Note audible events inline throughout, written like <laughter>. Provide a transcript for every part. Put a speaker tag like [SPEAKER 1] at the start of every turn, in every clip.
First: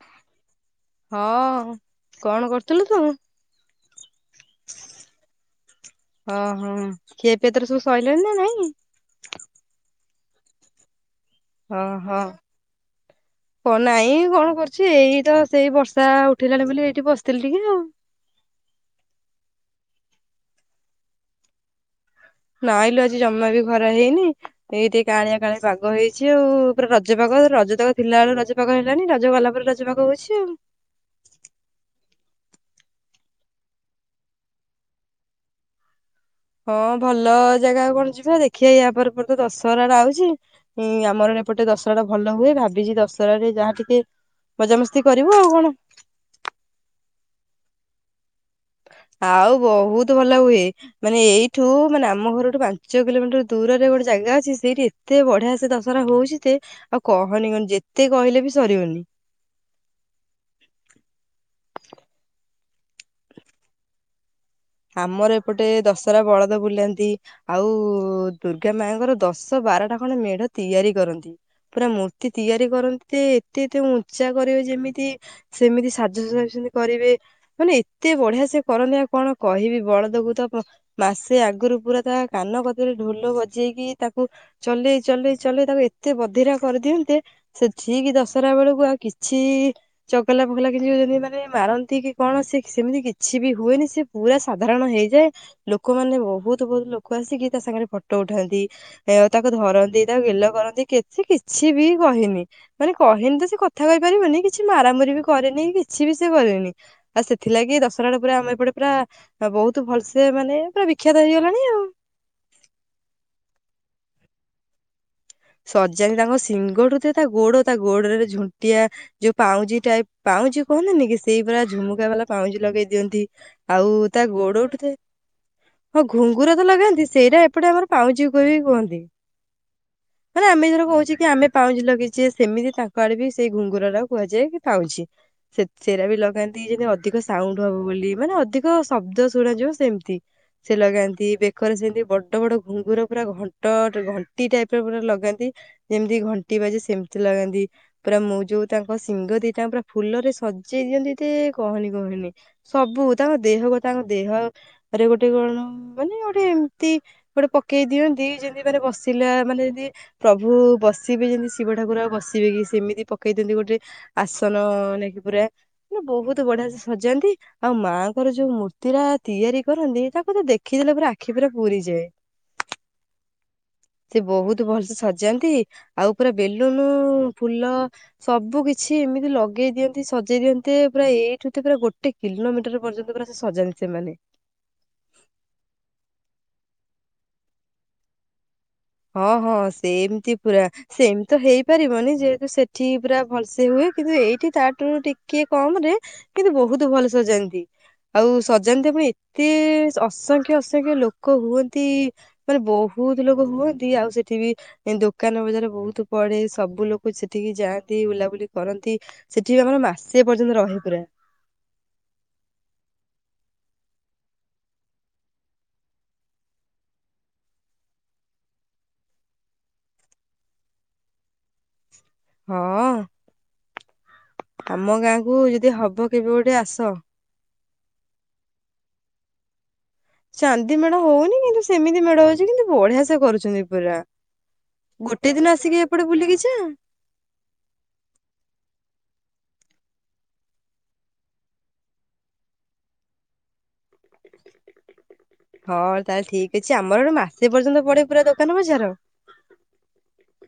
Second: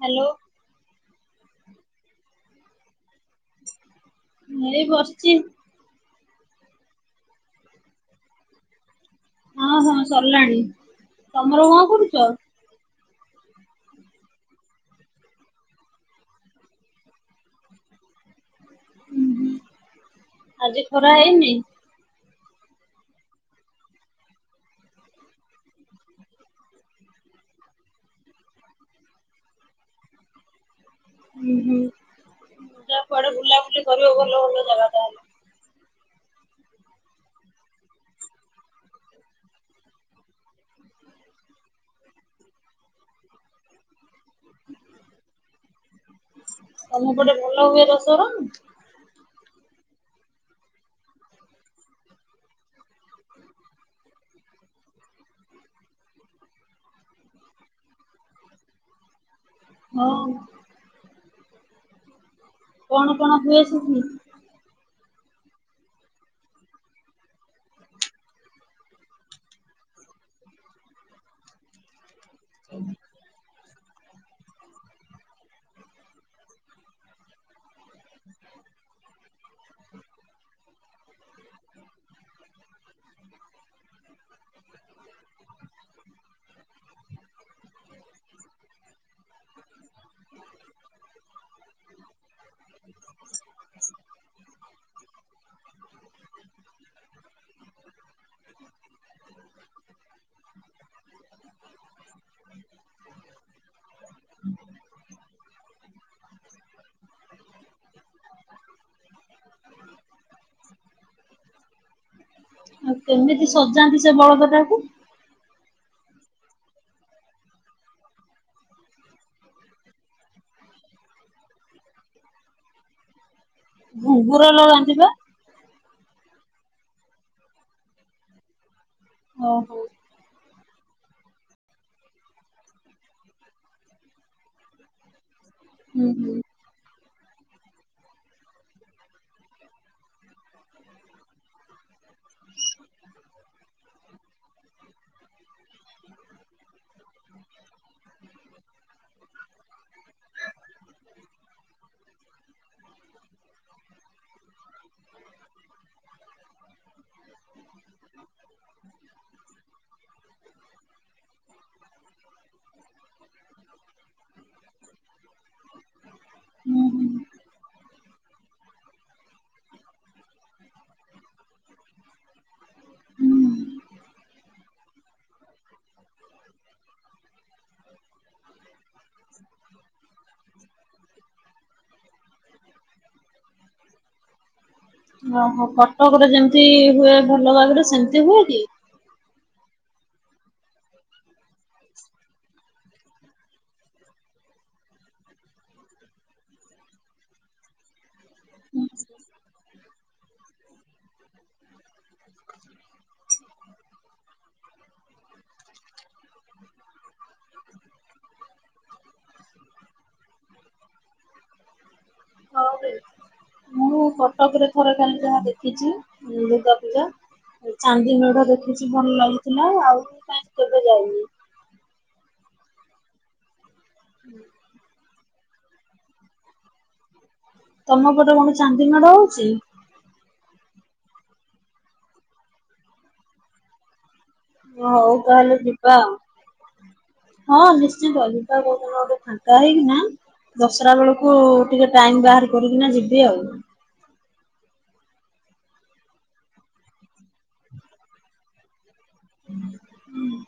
[SPEAKER 1] Hello.
[SPEAKER 2] ହଁ କଣ କରୁଥିଲୁ ତୁ?
[SPEAKER 1] ଏ ବସିଛି।
[SPEAKER 2] ଓହୋ ଖିଏ ପି ତର ସବୁ ସରିଲଣି ନା ନାଇଁ?
[SPEAKER 1] ହଁ ହଁ ସରିଲାଣି। ତମର କଣ
[SPEAKER 2] ହଁ
[SPEAKER 1] କରୁଛ?
[SPEAKER 2] ହଁ। କ ନାଇଁ କଣ କରୁଛି ଏଇ ତ ସେଇ ବର୍ଷା ଉଠିଲାଣି ବୋଲି ଏଇଠି ବସିଥିଲି ଟିକେ ଆଉ।
[SPEAKER 1] ହୁଁ ହୁଁ ଆଜି ଖରା ହେଇନି?
[SPEAKER 2] ନଇଁ ଲୋ ଆଜି ଜମା ବି ଖରା ହେଇନି। ଏଇଠି କାଁଳିଆ କାଁଳିଆ ପାଗ ହେଇଛି ଆଉ ପୁରା ରଜପାଗ ରଜ ଥିଲା ବେଳେ ରଜ ରଜ ପାଗ ହେଲାନି ରଜ ଗଲା ପରେ ରଜ ପାଗ ହଉଛି ଆଉ।
[SPEAKER 1] ହୁଁ ହୁଁ ଯା କୁଆଡେ ବୁଲାବୁଲି କରିବ ଭଲ ଭଲ ଜାଗା ତାହେଲେ।
[SPEAKER 2] ହଁ ଭଲ ଜାଗା କଣ ଯିବା ଦେଖିବା ୟା ପରେ ପରେ ତ ଦଶହରା ଆଉଛି। ହଁ ଆମର ଏପଟେ ଦଶହରା ଟା ଭଲ ହୁଏ ଭାବିଛି ଦଶହରାରେ ଯାହା ଟିକେ ମଜାମସ୍ତି କରିବୁ ଆଉ କଣ।
[SPEAKER 1] ତମ ପଟେ ଭଲ ହୁଏ ଦଶହରା?
[SPEAKER 2] ଆଉ ବହୁତ ଭଲ ହୁଏ। ମାନେ ଏଇଠୁ ମାନେ ଆମ ଘରଠୁ ପାଞ୍ଚ କିଲୋମିଟର ଦୂରରେ ଗୋଟେ ଜାଗା ଅଛି ସେଇଠି ଏତେ ବଢିଆ ସେ ଦଶହରା ହଉଛି ଯେ ଆଉ କହନି ଯେତେ କହିଲେ ବି ସରିବନି।
[SPEAKER 1] ହଁ। କଣ କଣ ହୁଏ ସେଠି?
[SPEAKER 2] ଆମର ଏପଟେ ଦଶହରା ବଳଦ ବୁଲନ୍ତି। ଆଉ ଦୁର୍ଗା ମାଙ୍କର ଦଶ ବାରଟା ଖଣ୍ଡେ ମେଢ ତିଆରି କରନ୍ତି ପୁରା ମୂ ମୂର୍ତ୍ତି ତିଆରି କରନ୍ତି ଏତେ ଏତେ ଉଞ୍ଚା କରିବ ଯେମିତି ସେମିତି ସାଜ ସଜା ବି ସେମିତି କରିବେ ମାନେ ଏତେ ବଢିଆ ସେ କରନ୍ତି ଆଉ କଣ କହିବି ବଳଦକୁ ତ ମାସେ ଆଗରୁ ପୁରା ତା କାନ କତିରେ ଢୋଲ ବଜେଇକି ତାକୁ ଚଲେଇ ଚଲେଇ ଚଲେଇ ତାକୁ ଏତେ ବଧିରା କରିଦିଅନ୍ତି ଦେ ସେ ଠିକ୍ ଦଶହରା ବେଳକୁ ଆଉ କିଛି ଚଗଲା ଫଗଲା କିଛି ଯେମିତି ମାନେ ମାରନ୍ତି କି କଣ ସେ ସେମିତି କିଛି ବି ହୁଏନି ସେ ପୁରା ସାଧାରଣ ହେଇଯାଏ ଲୋକମାନେ ବହୁତ ବହୁତ ଲୋକ ଆସିକି ତା ସାଙ୍ଗରେ ଫଟୋ ଉଠାନ୍ତି। ଏୟ ତାକୁ ଧରନ୍ତି ତାକୁ ଗେଲ କରନ୍ତି କିଛି କିଛି ବି କହିନି। ମାନେ କହିନି ତ ସେ କଥା କହିପାରିବନି କିଛି ମାରାମୁରି ବି କରେନି କିଛି ବି ସେ କରେନି। ଆଉ ସେଥିଲାଗି ଦଶହରା ରେ ପୁରା ଆମର ଏପଟେ ପୁରା ବହୁତ ଭଲସେ ମାନେ ପୁରା ବିଖ୍ୟାତ ହେଇଗଲାଣି ଆଉ।
[SPEAKER 1] ଆଉ କେମିତି ସଜାନ୍ତି ସେ ବଳଦଟା କୁ?
[SPEAKER 2] ସଜାନ୍ତି ତାଙ୍କ ସିଙ୍ଗଠୁ ଯେ ତା ଗୋଡ ତା ଗୋଡରେ ଝୁଣ୍ଟିଆ ଯୋଉ ପାଉଁଜି ଟାଇପ୍ ପାଉଁଜି କୁହନ୍ତିନି କି ସେଇ ପୁରା ଝୁମୁକା ବାଲା ପାଉଁଜି ଲଗେଇ ଦିଅନ୍ତି। ଆଉ ତା
[SPEAKER 1] ଘୁଙ୍ଗୁର
[SPEAKER 2] ଗୋଡଠୁ ଯେ
[SPEAKER 1] ଲଗାନ୍ତି ବା।
[SPEAKER 2] ହଁ ଘୁଙ୍ଗୁର ତ ଲଗାନ୍ତି ସେରା ଏପଟେ ଆମର ପାଉଁଜି କୁ ବି କୁହନ୍ତି।
[SPEAKER 1] ଅହ।
[SPEAKER 2] ଆମେ ଧର କହୁଛେ କି ଆମେ ପାଉଁଜି ଲଗେଇଛେ ସେମିତି ତାଙ୍କ ଆଡେ ବି ସେଇ ଘୁଙ୍ଗୁର ରା କୁହାଯାଏ କି ପାଉଁଜି। ସେ
[SPEAKER 1] ହୁଁ
[SPEAKER 2] ସେରା ବି
[SPEAKER 1] ହୁଁ
[SPEAKER 2] ଲଗାନ୍ତି। ଯେମିତି ଅଧିକ ସାଉଣ୍ଡ ହବ ବୋଲି ମାନେ ଅଧିକ ଶବ୍ଦ ଶୁଣାଯିବ ସେମତି। ସେ ଲଗାନ୍ତି ବେକରେ ସେମିତି ବଡ ବଡ ଘୁଙ୍ଗୁର ପୁରା ଘଣ୍ଟ ଘଣ୍ଟି ଟାଇପ୍ ସେ ପୁରା ଲଗାନ୍ତି ଯେମିତି ଘଣ୍ଟି ବାଜେ ସେମିତି ଲାଗାନ୍ତି। ପୁରା ମୁଁ ଯୋଉ ତାଙ୍କ ସିଂଙ୍ଗ ଦିଟା ପୁରା ଫୁଲରେ ସଜେଇ ଦିଅନ୍ତି ଯେ କହନି କହନି। ସବୁ ତାଙ୍କ ଦେହକୁ ତାଙ୍କ ଦେହ ପରେ ଗୋଟେ କଣ ମାନେ ଗୋଟେ ଏମିତି ଗୋଟେ ପକେଇ ଦିଅନ୍ତି ଯେମିତି ମାନେ ବସିଲା ମାନେ ଯଦି ପ୍ରଭୁ ବସିବେ ଯେମିତି ଶିବ ଠାକୁର ଆଉ ବସିବେ କି ସେମିତି ପକେଇ ଦିଅନ୍ତି ଗୋଟେ ଆସନ ନେଇକି ପୁରା ମ ବହୁତ ବଢିଆ ସେ
[SPEAKER 1] ହୁଁ ହୁଁ
[SPEAKER 2] ସଜାନ୍ତି ଆଉ ମାଆଙ୍କର ଯୋଉ ମୂର୍ତ୍ତି ରା ତିଆରି କରନ୍ତି ତାକୁ ତ ଦେଖିଦେଲେ ପୁରା ଆଖି ପୁରା ପୁରୀଯାଏ।
[SPEAKER 1] ହୁଁ।
[SPEAKER 2] ସେ ବହୁତ ଭଲସେ ସଜାନ୍ତି ଆଉ ପୁରା ବେଲୁନ ଫୁଲ ସବୁ କିଛି ଏମିତି ଲଗେଇ ଦିଅନ୍ତି ସଜେଇ ଦିଅନ୍ତି ପୁରା ଏଇଠୁ ତ ପୁରା ଗୋଟେ କିଲୋମିଟର ପର୍ଯ୍ୟନ୍ତ ପୁରା ସେ ସଜାନ୍ତି ସେମାନେ।
[SPEAKER 1] ଓହୋ କଟକରେ ଯେମିତି ହୁଏ ଭଲ ଭାବରେ ସେମତି ହୁଏ କି?
[SPEAKER 2] ହଁ ହଁ ସେମିତି ପୁରା। ସେମିତି ତ ହେଇପାରିବନି ଯେହେତୁ ସେଠି ପୁରା ଭଲସେ ହୁଏ କିନ୍ତୁ ଏଇଠି ତାଠୁ ଟିକେ କମ୍ ରେ କିନ୍ତୁ ବହୁତ ଭଲ ସଜାନ୍ତି। ଆଉ ସଜାନ୍ତି ଫୁଣି ଏତେ ଅସଂଖ୍ୟ ଅସଂଖ୍ୟ ଲୋକ ହୁଅନ୍ତି। ମାନେ ବହୁତ ଲୋକ ହୁଅନ୍ତି ଆଉ ସେଠି ବି ଦୋକାନ ବଜାର ବହୁତ ପଡେ ସବୁ ଲୋକ ସେଠିକି ଯାଆନ୍ତି ବୁଲାବୁଲି କରନ୍ତି। ସେଠି ବି ଆମର ମାସେ ପର୍ଯ୍ୟନ୍ତ ରହେ ପୁରା।
[SPEAKER 1] ହଉ ମୁଁ କଟକରେ ଥରେ ଖାଲି ଯାହା ଦେଖିଚି ଦୁର୍ଗାପୂଜା। ଚାନ୍ଦି ମେଢ ଦେଖିଚି ଭଲ ଲାଗିଥିଲା ଆଉ କାହିଁକି କେବେ ଯାଇନି।
[SPEAKER 2] ହଁ?
[SPEAKER 1] ହୁଁ।
[SPEAKER 2] ଆମ ଗାଁ କୁ ଯଦି ହବ କେବେ ଗୋଟେ ଆସ।
[SPEAKER 1] ତମ ପଟେ କଣ ଚାନ୍ଦି ମେଢ଼ ହଉଛି?
[SPEAKER 2] ଚାନ୍ଦି ମେଢ ହଉନି। କିନ୍ତୁ ସେମିତି ମେଢ ହଉଛି, କିନ୍ତୁ ବଢିଆ ସେ କରୁଛନ୍ତି ପୁରା।
[SPEAKER 1] ହଉ
[SPEAKER 2] ଗୋଟେ
[SPEAKER 1] ତାହେଲେ
[SPEAKER 2] ଦିନ ଆସିକି
[SPEAKER 1] ଯିବା ଆଉ
[SPEAKER 2] ଏପଟେ ବୁଲିକି ଯାଆ।
[SPEAKER 1] ହଁ ନିଶ୍ଚିତ ଯିବା କୋଉଦିନ ଗୋଟେ ଫାଙ୍କା ହେଇକି ନା। ଦଶରା ବେଳକୁ ଟିକେ ଟାଇମ ବାହାର କରିକିନା ଯିବି ଆଉ।
[SPEAKER 2] ହଁ, ତାହେଲେ ଠିକ ଅଛି ଆମର ମାସେ ପର୍ଯ୍ୟନ୍ତ ପଡେ ପୁରା ଦୋକାନ ବଜାର।
[SPEAKER 1] ହୁଁ,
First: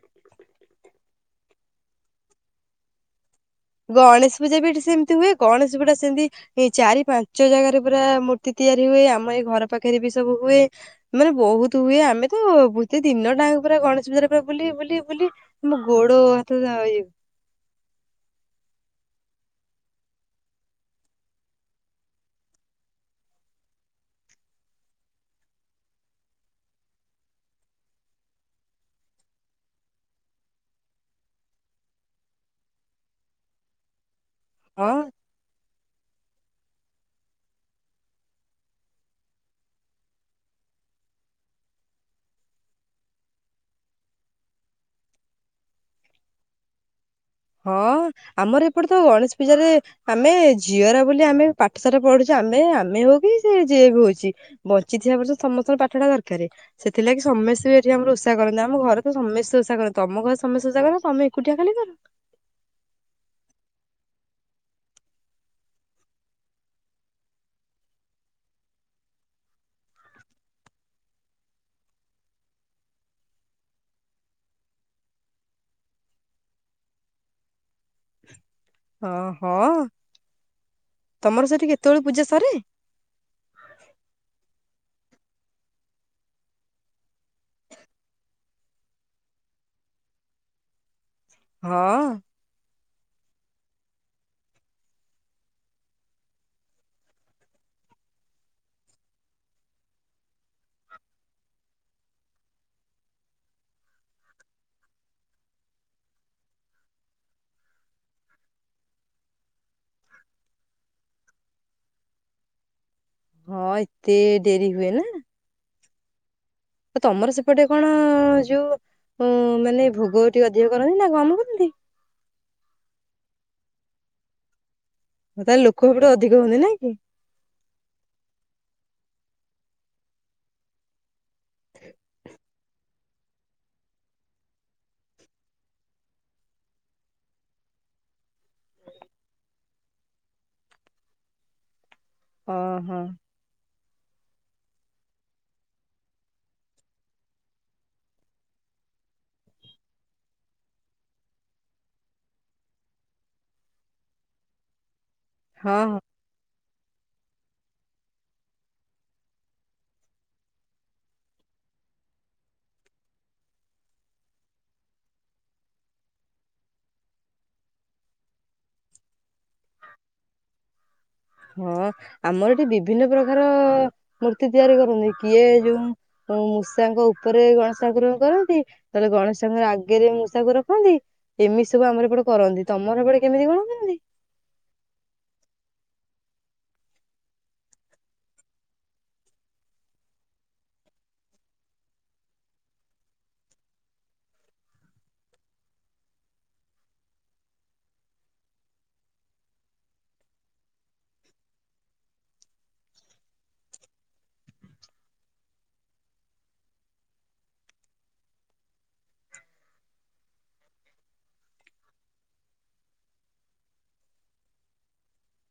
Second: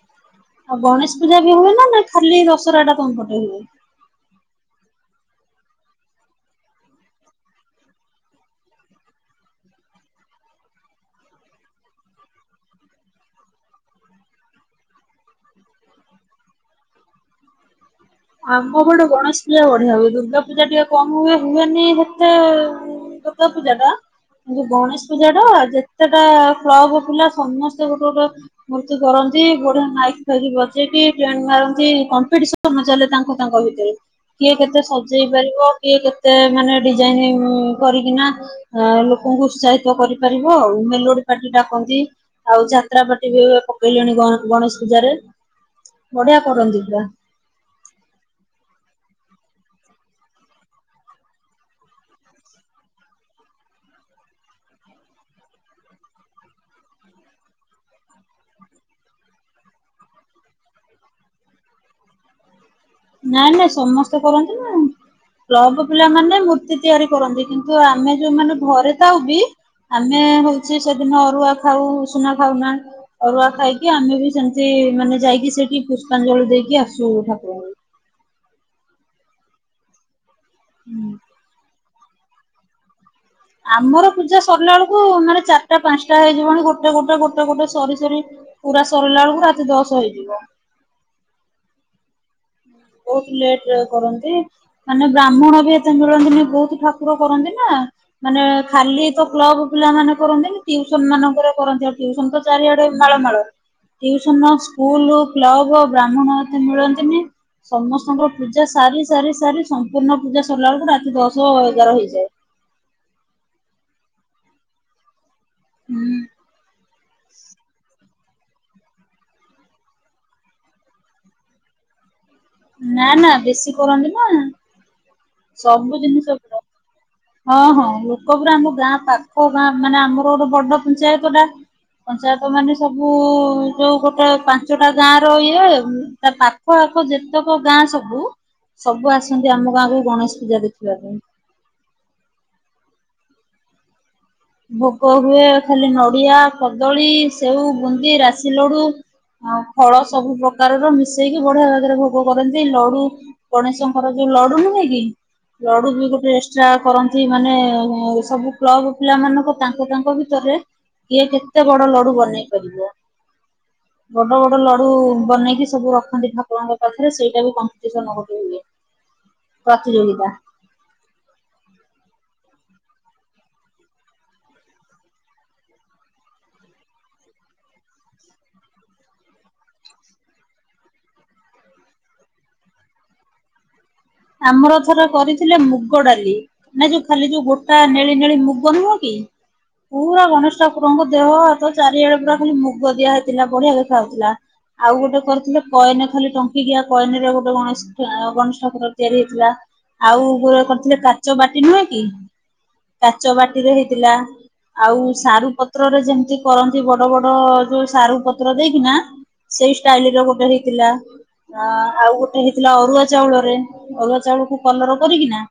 [SPEAKER 1] ଆଉ ଗଣେଶ ପୂଜା ବି ହୁଏ ନା ନାଇଁ, ଖାଲି ଦଶରା ଟା ତମ ପଟେ ହୁଏ?
[SPEAKER 2] ଗଣେଶ ପୂଜା ବି ଏଠି ସେମିତି ହୁଏ। ଗଣେଶ ପୂଜା ଟା ସେମିତି ଏଇ ଚାରି-ପାଞ୍ଚ ଜାଗାରେ ପୁରା ମୂର୍ତ୍ତି ତିଆରି ହୁଏ। ଆମ ଏଇ ଘର ପାଖରେ ବି ସବୁ ହୁଏ। ମାନେ ବହୁତ ହୁଏ। ଆମେ ତ ପୂଜା ଦିନ ଟା ଆଙ୍କ ପୁରା ଗଣେଶ ପୂଜାରେ ପୁରା ବୁଲି ବୁଲ ବୁଲି ଆମ ଗୋଡ ହାତ। <unintelligible>
[SPEAKER 1] ଆମ ପଟେ ଗଣେଶ ପୂଜା ବଢିଆ ହୁଏ। ଦୁର୍ଗା ପୂଜା ଟିକେ କମ ହୁଏ। ହୁଏନି ହେତେ ଦୁର୍ଗା ପୂଜା ଟା। <unintelligible> ଗଣେଶ ପୂଜା ଟା ଯେତେଟା କ୍ଲବ ପିଲା ସମସ୍ତେ ଗୋଟେ ଗୋଟେ ମୃତ୍ତି କରନ୍ତି, ବଢିଆ ମାଇକି ଫାଇକି ବଜେଇକି ଟେଣ୍ଟ୍ ମାରନ୍ତି, କମ୍ପିଟିସନ ଚାଲେ ତାଙ୍କ ତାଙ୍କ ଭିତରେ। କିଏ କେତେ
[SPEAKER 2] ହଁ
[SPEAKER 1] ସଜେଇ ପାରବ। କିଏ କେତେ ମାନେ ଡିଜାଇନ କରିକିନା ଆ ଲୋକଙ୍କୁ ଉତ୍ସାହିତ କରିପାରିବ ଆଉ। ମେଲୋଡି ପାର୍ଟି ଡାକନ୍ତି। ଆଉ ଯାତ୍ରାପାଟି ବି ପକେଇଲେଣି ଗ ଗଣେଶ ପୂଜାରେ। ବଢିଆ କରନ୍ତି ପୁରା।
[SPEAKER 2] ହଁ, ଆମର ଏପଟେ ତ ଗଣେଷ ପୂଜାରେ ଆମେ ଝିଅରା ବୋଲି ଆମେ ପାଠଶାଠ ପଢୁଛୁ, ଆମେ ଆମେ ହଉ କି ସେ ଯିଏ ବି ହଉଛି। ବଞ୍ଚି ଥିବା ପର୍ଯ୍ୟନ୍ତ ସମସ୍ତଙ୍କର ପାଠଟା ଦରକାରେ। ସେଥିଲାଗି ସମସ୍ତେ ବି ଏଠି ଆମର ଓଷା କରନ୍ତି। ଆମ ଘରେ ତ ସମସ୍ତେ ଓଷା କରନ୍ତି। ତମ ଘରେ ସମସ୍ତେ ଓଷା କରନ୍ତି ନା ତମେ ଏକୁଟିିଆ ଖାଲି କର?
[SPEAKER 1] ନାଇଁ ନାଇଁ ସମସ୍ତେ କରନ୍ତି ନା। କ୍ଲବ ପିଲା ମାନେ ମୂର୍ତ୍ତି ତିଆରି କରନ୍ତି। କିନ୍ତୁ ଆମେ ଯୋଉମାନେ ଘରେ ଥାଉ ବି ଆମେ ହଉଛି ସେଦିନ ଅରୁଆ ଖାଉ ଉଷୁନା ଖାଉ ନା। ଅରୁଆ ଖାଇକି ଆମେ ବି ସେମିତି ମାନେ ଯାଇକି ସେଠି ପୁଷ୍ପାଞ୍ଜଳି ଦେଇକି ଆସୁ ଠାକୁରଙ୍କୁ।
[SPEAKER 2] ହଁ, ହଁ?
[SPEAKER 1] ହୁଁ।
[SPEAKER 2] ତମର ସେଠି କେତେବେଳକୁ ପୂଜା ସରେ?
[SPEAKER 1] ଆମର ପୂଜା ସରିଲା ବେଳକୁ ମାନେ ଚାରିଟା-ପାଞ୍ଚଟା ହେଇଯିବଣି। ଗୋଟେ-ଗୋଟେ-ଗୋଟେ-ଗୋଟେ ସରି ସରି ପୁରା ସରିଲା ବେଳକୁ ରାତି ଦଶ ହେଇଯିବ।
[SPEAKER 2] ହଁ?
[SPEAKER 1] ବହୁତ ଲେଟ ରେ କରନ୍ତି। ମାନେ ବ୍ରାହ୍ମଣ ବି ଏତେ ମିଳନ୍ତିନି ବହୁତ ଠାକୁର କରନ୍ତି ନା। ମାନେ ଖାଲି ତ କ୍ଲବ ପିଲା ମାନେ କରନ୍ତିନି, ଟିଉସନ ମାନଙ୍କରେ କରନ୍ତି। ଆଉ ଟିଉସନ ତ ଚାରିଆଡେ ମାଳ ମାଳ। ଟିଉସନ, ସ୍କୁଲ, କ୍ଲବ ବ୍ରାହ୍ମଣ ଏତେ ମିଳନ୍ତିନି। ସମସ୍ତଙ୍କର ପୂଜା ସାରି ସାରି ସାରି ସମ୍ପୂର୍ଣ୍ଣ ପୂଜା ସରିଲା ବେଳକୁ ରାତି ଦଶ ଏଗାର ହେଇଯାଏ।
[SPEAKER 2] ହଁ ଏତେ ଡେରି ହୁଏ ନା?
[SPEAKER 1] ହୁଁ।
[SPEAKER 2] ତ ତମର ସେପଟେ କଣ ଯୋଉ ମାନେ ଭୋଗ ଟିକେ ଅଧିକ କରନ୍ତି ନା କମ କରନ୍ତି?
[SPEAKER 1] ନା ନା ବେଶୀ କରନ୍ତି ନା‌‌।
[SPEAKER 2] ତାହେଲେ ଲୋକ ହେପଟୁ ଅଧିକ ହୁଅନ୍ତି ନାଇଁ କି?
[SPEAKER 1] ହଁ ହଁ ଲୋକ ପୁରା ଆମ ଗାଁ ପାଖ ଗାଁ ମାନେ ଆମର ଗୋଟେ ବଡ ପଞ୍ଚାୟତଟା ପଞ୍ଚାୟତ ମାନେ ସବୁ ଯୋଉ ଗୋଟେ ପାଞ୍ଚଟା ଗାଁ ର ଇଏ ତା ପାଖ ଆଖ ଯେ ଜେତକ ଗାଁସବୁ ସବୁ ଆସନ୍ତି ଆମ ଗାଁକୁ ଗଣେଶ ପୂଜା ଦେଖିବା ପାଇଁ।
[SPEAKER 2] ଓହୋ।
[SPEAKER 1] ଭୋଗ ହୁଏ ଖାଲି ନଡିଆ, କଦଳୀ, ସେଉ, ବୁନ୍ଦି, ରାଶି ଲଡୁ ଆଉ ଫଳ ସବୁ ପ୍ରକାରର ମିଶେଇକି ବଢିଆ ଭାବରେ ଭୋଗ କରନ୍ତି ଲଡୁ ଗଣେଶଙ୍କର ଯୋଉ ଲଡୁ ନୁହେଁ କି?
[SPEAKER 2] ହଁ
[SPEAKER 1] ଲଡୁ
[SPEAKER 2] ହଁ।
[SPEAKER 1] ବି ଗୋଟେ ଏକ୍ସଟ୍ରା କରନ୍ତି ମାନେ ସବୁ କ୍ଲବ୍ ପିଲାମାନଙ୍କ ତାଙ୍କ ତାଙ୍କ ଭିତରେ କିଏ କେତେ ବଡ ଲଡୁ ବନେଇ ପାରିବ। ବଡ ବଡ ଲଡୁ ବନେଇକି ସବୁ ରଖନ୍ତି ଠାକୁରଙ୍କ ପାଖରେ ସେଇଟା ବି କମ୍ପିଟିସନ୍ ଗୋଟେ ହୁଏ। ପ୍ରତିଯୋଗିତା।
[SPEAKER 2] ହଁ ଆମର ଏଠି ବିଭିନ୍ନ ପ୍ରକାର ମୂର୍ତ୍ତି ତିଆରି କରନ୍ତି କିଏ ଯୋଉଁ ମୂଷାଙ୍କ ଉପରେ ଗଣେଶ ଠାକୁର କରନ୍ତି। ନହେଲେ ଗଣେଶ ଠାକୁର ଆଗରେ ମୂଷାକୁ ରଖନ୍ତି। ଏମିତି ସବୁ ଆମର ଏପଟେ କରନ୍ତି ତମର ହେପଟେ କେମିତି କଣ କରନ୍ତି?
[SPEAKER 1] ଆମର ଥରେ କରିଥିଲେ ମୁଗ ଡାଲି। ନାଇଁ ଯୋଉ ଖାଲି ଯୋଉ ଗୋଟା ନେଳି ନେଳି ମୁଗ ନୁହଁ କି? ପୁରା ଗଣେଶ ଠାକୁରଙ୍କ ଦେହହାତ ଚାରିଆଡେ ପୁରା ଖାଲି ମୁଗ ଦିଆ ହେଇଥିଲା ବଢିଆ ଦେଖାଯାଉଥିଲା। ଆଉ ଗୋଟେ କରିଥିଲେ କଏନ୍ ଖାଲି ଟଙ୍କିିକିଆ କଏନ୍ ରେ ଗୋଟେ ଗଣଶେ ଗଣେଶ ଠାକୁର ତିଆରି ହେଇଥିଲା ଆଉ ଗୁରେ କରିଥିଲେ କାଚ ବାଟି ନୁହେଁ କି? କାଚ ବାଟିରେ ହେଇଥିଲା। ଆଉ ସାରୁ ପତ୍ରରେ ଯେମିତି କରନ୍ତି ବଡ ବଡ ଯୋଉ ସାରୁ ପତ୍ର ଦେଇକି ନା ସେଇ ଷ୍ଟାଇଲ୍ ର ଗୋଟେ ହେଇଥିଲା ଆ ଆଉ ଗୋଟେ ହେଇଥିଲା ଅରୁଆ ଚାଉଳରେ। ଅରୁଆ ଚାଉଳକୁୁ କଲର କରିକିନା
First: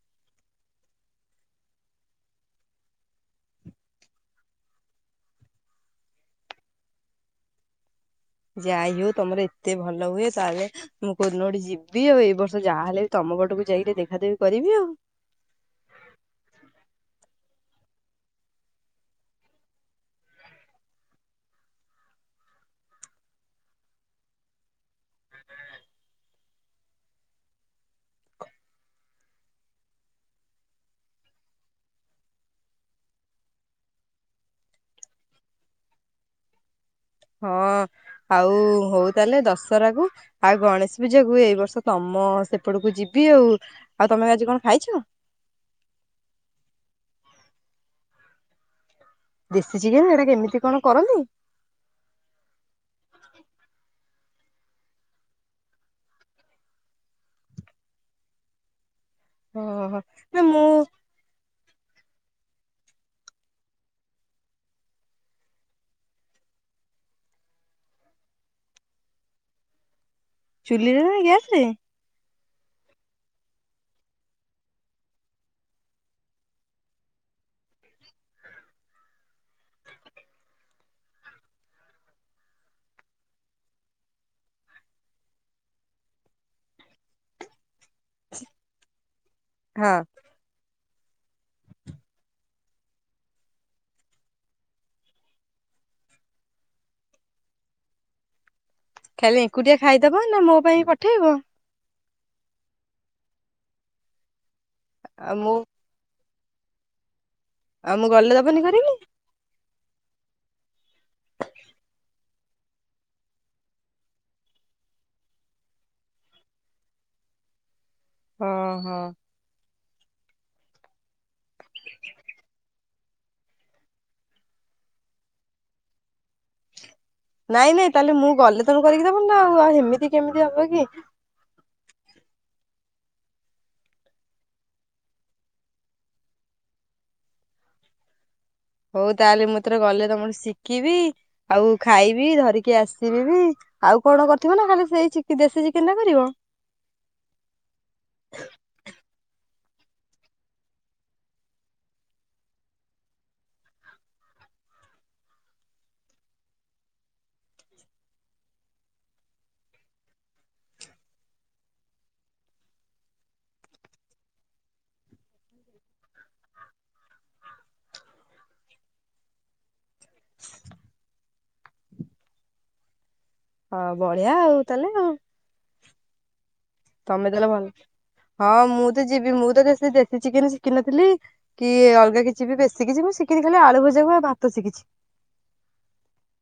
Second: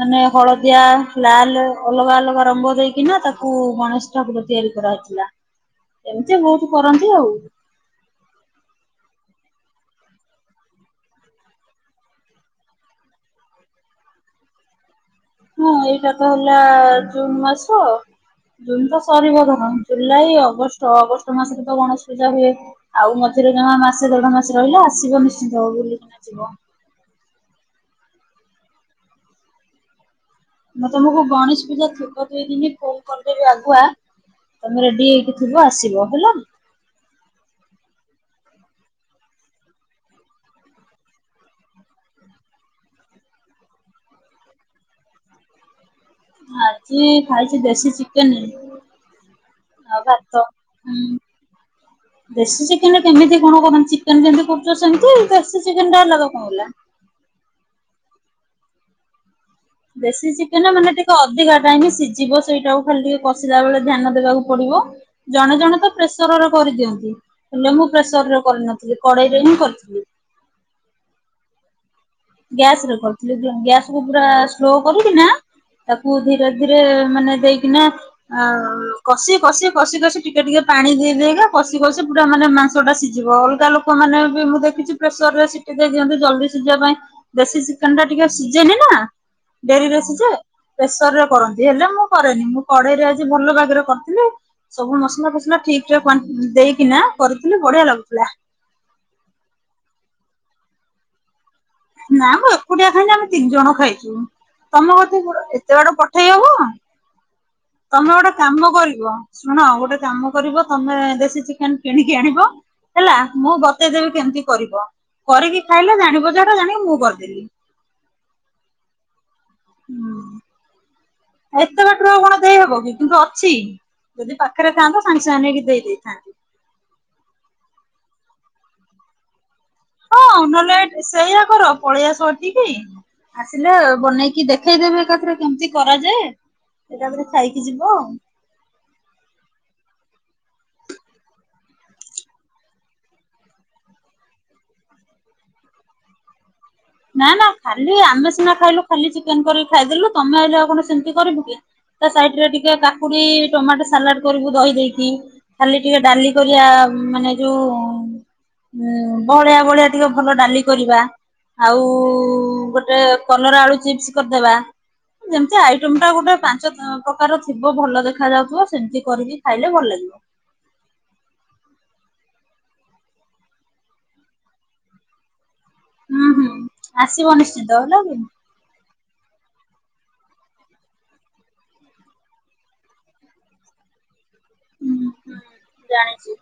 [SPEAKER 1] ମାନେ ହଳଦିଆ ଲାଲ୍ ଅଲଗା ଅଲଗା ରଙ୍ଗ ଦେଇକିନା ତାକୁ ଗଣେଶ ଗଣେଶ ଠାକୁର ତିଆରି କରାହେଇଥିଲା ଏମିତି ବହୁତ୍ କରନ୍ତି ଆଉ।
[SPEAKER 2] ଯାଇ ହଉ ତମର ଏତେ ଭଲ ହୁଏ ତାହେଲେ ମୁଁ କୋଉଦିନ ଗୋଟେ ଯିବି ଆଉ ଏଇ ବର୍ଷ ଯାହାହେଲେ ବି ତମ ପଟକୁ ଯାଇକି ଟିକେ ଦେଖାଦେଖି କରିବି ଆଉ।
[SPEAKER 1] ହଁ ଏଇଟା ତ ହେଲା ଜୁନ ମାସ ଜୁନ ତ ସରିବ ଧର ଜୁଲାଇ ଅଗଷ୍ଟ ଅଗଷ୍ଟ ମାସରେ ତ ଗଣେଶ ପୂଜା ହୁଏ। ଆଉ ମଝିରେ ଜମା ମାସେ ଦେଢ ମାସେ ରହିଲା ଆସିବ ନିଶ୍ଚିନ୍ତ ବୁଲିକିନା ଯିବ। ମୁଁ ତମକୁ ଗଣେଶ ପୂଜା ଥିବ ଦୁଇ ଦିନି ଫୋନ୍ କରି ଦେବି ଆଗୁଆ ତମେ ରେଡ଼ି ହେଇକି ଥିବ ଆସିବ ହେଲା।
[SPEAKER 2] ହଁ ଆଉ ହଉ ତାହେଲେ ଦଶହରା କୁ ଆଉ ଗଣେଶ ପୂଜାକୁ ଏଇ ବର୍ଷ ତମ ସେପଟକୁ ଯିବି ଆଉ ଆଉ ତମେ ଆଜି କଣ ଖାଇଛ?
[SPEAKER 1] ଆଜି ଖାଇଛି ଦେଶୀ ଚିକେନ୍।
[SPEAKER 2] ଦେଶୀ ଚିକେନ୍ ହେରା କେମିତି କଣ
[SPEAKER 1] ହୁଁ।
[SPEAKER 2] କରନ୍ତି?
[SPEAKER 1] ଦେଶୀ ଚିକେନ୍ କେମିତି କଣ କରନ୍ତି ଚିକେନ୍ ଯେମିତି କରୁଛ ସେମିତି ଦେଶୀ ଚିକେନ ଟା ଅଲଗା କଣ ହେଲା।
[SPEAKER 2] ଓହୋ
[SPEAKER 1] ଦେଶୀ
[SPEAKER 2] ନା ମୁଁ
[SPEAKER 1] ଚିକେନ ମାନେ ଟି ତ ଅଧିକା ଟାଇମ ସିଝିବ ସେଇଟାକୁ ଖାଲି ଟିକେ କଷିଲା ବେଳେ ଧ୍ୟାନ ଦେବାକୁ ପଡିବ। ଜଣେ ଜଣେ ତ ପ୍ରେସରରେ କରିଦିଅନ୍ତି। ହେଲେ ମୁଁ ପ୍ରେସର ରେ କରିନଥିଲି କଡେଇରେ ହିଁ କରିଥିଲି।
[SPEAKER 2] ଚୁଲିରେ ନା ଗ୍ୟାସ ରେ?
[SPEAKER 1] ଗ୍ୟାସ ରେ କରିଥିଲି ଗ୍ୟାସ କୁ ପୁରା ସ୍ଲୋ କରୁକି ନା ତାକୁ ଧୀରେ ଧୀରେ ମାନେ ଦେଇକିନା ଆ କଷି କଷି କଷି କଷି ଟିକେ ଟିକେ ପାଣି ଦେଇଦେଇଗା କଷି କଷି ପୁରା ମାନେ ମା ସଟା ସିଜିବ ଅଲଗା ଲୋକମାନେ ବି ମୁଁ ଦେଖିଛି ପ୍ରେସର ରେ ସିଟି ଦେଇ ଦିଅନ୍ତୁ ଜଲ୍ଦି ସିଝିବା ପାଇଁ। ଦେଶୀ ଚିକେନ ଟା ଟିକେ ସିଜେନି ନା
[SPEAKER 2] ହଁ
[SPEAKER 1] ଡେରିରେ ସିଜେ। ପ୍ରେସର ରେ କରନ୍ତି ହେଲେ ମୁଁ କରେନି ମୁଁ କଡେଇରେ ଆଜି ଭଲ ଭାଗରେ କରିଥିଲି। ସବୁ ମସଲା ଫସଲା ଠିକରେ କ୍ୱାନ ଦେଇକିନା କରିଥିଲି ବଢିଆ ଲାଗୁଥିଲା।
[SPEAKER 2] ଖାଲି ଏକୁଟିଆ ଖାଇଦବ ନା ମୋ ପାଇଁ ପଠେଇବ।
[SPEAKER 1] ନାମ ଏକୁଟିଆ ଖାଇନି ଆମେ ତିନି ଜଣ ଖାଇଛୁ ତମ କତିକି
[SPEAKER 2] ଆଉ
[SPEAKER 1] ପ
[SPEAKER 2] ମୁଁ
[SPEAKER 1] ଏତେ ବାଟ ପ
[SPEAKER 2] ଆଉ ମୁଁ
[SPEAKER 1] ତମେ ଗୋଟେ
[SPEAKER 2] ଗଲେ ଦବନି
[SPEAKER 1] କାମ
[SPEAKER 2] କରିକି
[SPEAKER 1] କରିବ। ଶୁଣ ଗୋଟେ କାମ କରିବ ତମେ ଦେଶୀ ଚିକେନ କିଣିକି ଆଣିବ। ହେଲା ମୁଁ ବତେଇଦେବି କେମିତି କରିବ କରିକି ଖାଇଲେ ଜାଣିବ ଯେ ହେଟା ଜାଣିକି ମୁଁ କରିଦେଲି।
[SPEAKER 2] ହୁଁ ହୁଁ।
[SPEAKER 1] ହୁଁ <unintelligible> ଏତେ ବାଟରୁ ଆଉ କଣ ଦେଇହବ କି କିନ୍ତୁ ଅଛି ଯଦି ପାଖରେ ଥାଆନ୍ତ ସାଙ୍ଗେ ସାଙ୍ଗେ ମାନେ ନେଇକି ଦେଇ ଦେଇଥାନ୍ତି।
[SPEAKER 2] ନାଇଁ ନାଇଁ ତାହେଲେ ମୁଁ ଗଲେ ତମେ କରିକି ଦେବନି ନା ଆଉ ଆଉ ହେମିତି
[SPEAKER 1] ହୋଉ ନହେଲେ ସେଇଆ କର ପଳେଇଆସ ଏ <unintelligible> ଆସିଲେ ବନେଇକି ଦେଖେଇଦେବେ ଏକାଥରେ କେମିତି କରାଯାଏ। ଏକାଥରେ ଖାଇକି ଯିବ ଆଉ।
[SPEAKER 2] ହଉ ତାହେଲେ ମୁଁ ଏଥର ଗଲେ ତମଠୁ ଶିକିବି ଆଉ ଖାଇବି ଧରିକି ଆସିବି ବି। ଆଉ କଣ କରିଥିବ ନା ଖାଲି ସେଇ ଚି ଦେଶୀ ଚିକେନଟା କରିବ?
[SPEAKER 1] ନା ନା ଖାଲି ଆମେ ସିନା ଖାଇଲୁ ଖାଲି ଚିକେନ କରିକି ଖାଇଦେଲୁ ତମେ ଆଇଲେ ଆଉ କଣ ସେମିତି କରିବୁ କି? ତା ସାଇଡ ରେ ଟିକେ କାକୁଡି ଟମାଟୋ ସାଲାଡ କରିବୁ ଦହି ଦେଇକି। ଖାଲି ଟିକେ ଡାଲି କରିବା ମାନେ ଯୋଉ ହୁଁ ବଳଳିଆ ବହଳିଆ ଟିକେ ଭଲ ଡାଲି କରିବା। ଆଉ ଗୋଟେ କଲରା ଆଳୁ ଚିପ୍ସ କରିଦେବା। ଯେମତି ଆଇଟମ ଟା ଗୋଟେ ପାଞ୍ଚ ପ୍ରକାର ଥିବ ଭଲ ଦେଖା ଯାଉଥିବ ସେମତି କରିକି ଖାଇଲେ ଭଲ ଲାଗିବ।
[SPEAKER 2] <unintelligible> ହଁ ବଢିଆ ଆଉ ତାହେଲେ ଆଉ।
[SPEAKER 1] ହଁ ହଁ।
[SPEAKER 2] ତମେ ଦେଲେ ଭଲ ହଁ ମୁଁ ତ ଯିବି ମୁଁ ତ ସେ ଦେଶୀ ଚିକେନ ଶିଖିନଥିଲି। କି ଅଲଗା କିଛି ବି ବେଶି କିଛି ମୁଁ ଶିଖିନି ଖାଲି ଆଳୁ ଭଜା କୁ ଆଉ ଭାତ ଶିକିଛି।
[SPEAKER 1] ହୁଁ ହୁଁ ଜାଣିଚି।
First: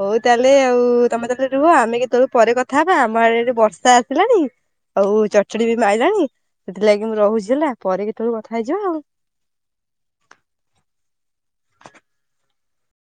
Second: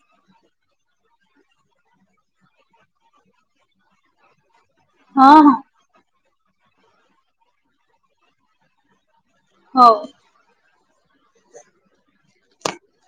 [SPEAKER 2] ହଉ ତାହେଲେ ଆଉ ତମେ ତାହେଲେ ରୁହ ଆମେ କେତେବେଳେ ପରେ କଥାହବା ଆମ ଆଡେ ଏଠି ବର୍ଷା ଆସିଲାଣି। ଆଉ
[SPEAKER 1] ହଁ ହଁ
[SPEAKER 2] ଚଚଡି ବି ମାଇଲାଣି ସେଥିଲାଗି ମୁଁ ରହୁଛି ହେଲା ପରେ କେତେବେଳେ କଥା ହେଇଯିବା ଆଉ।
[SPEAKER 1] ହଉ।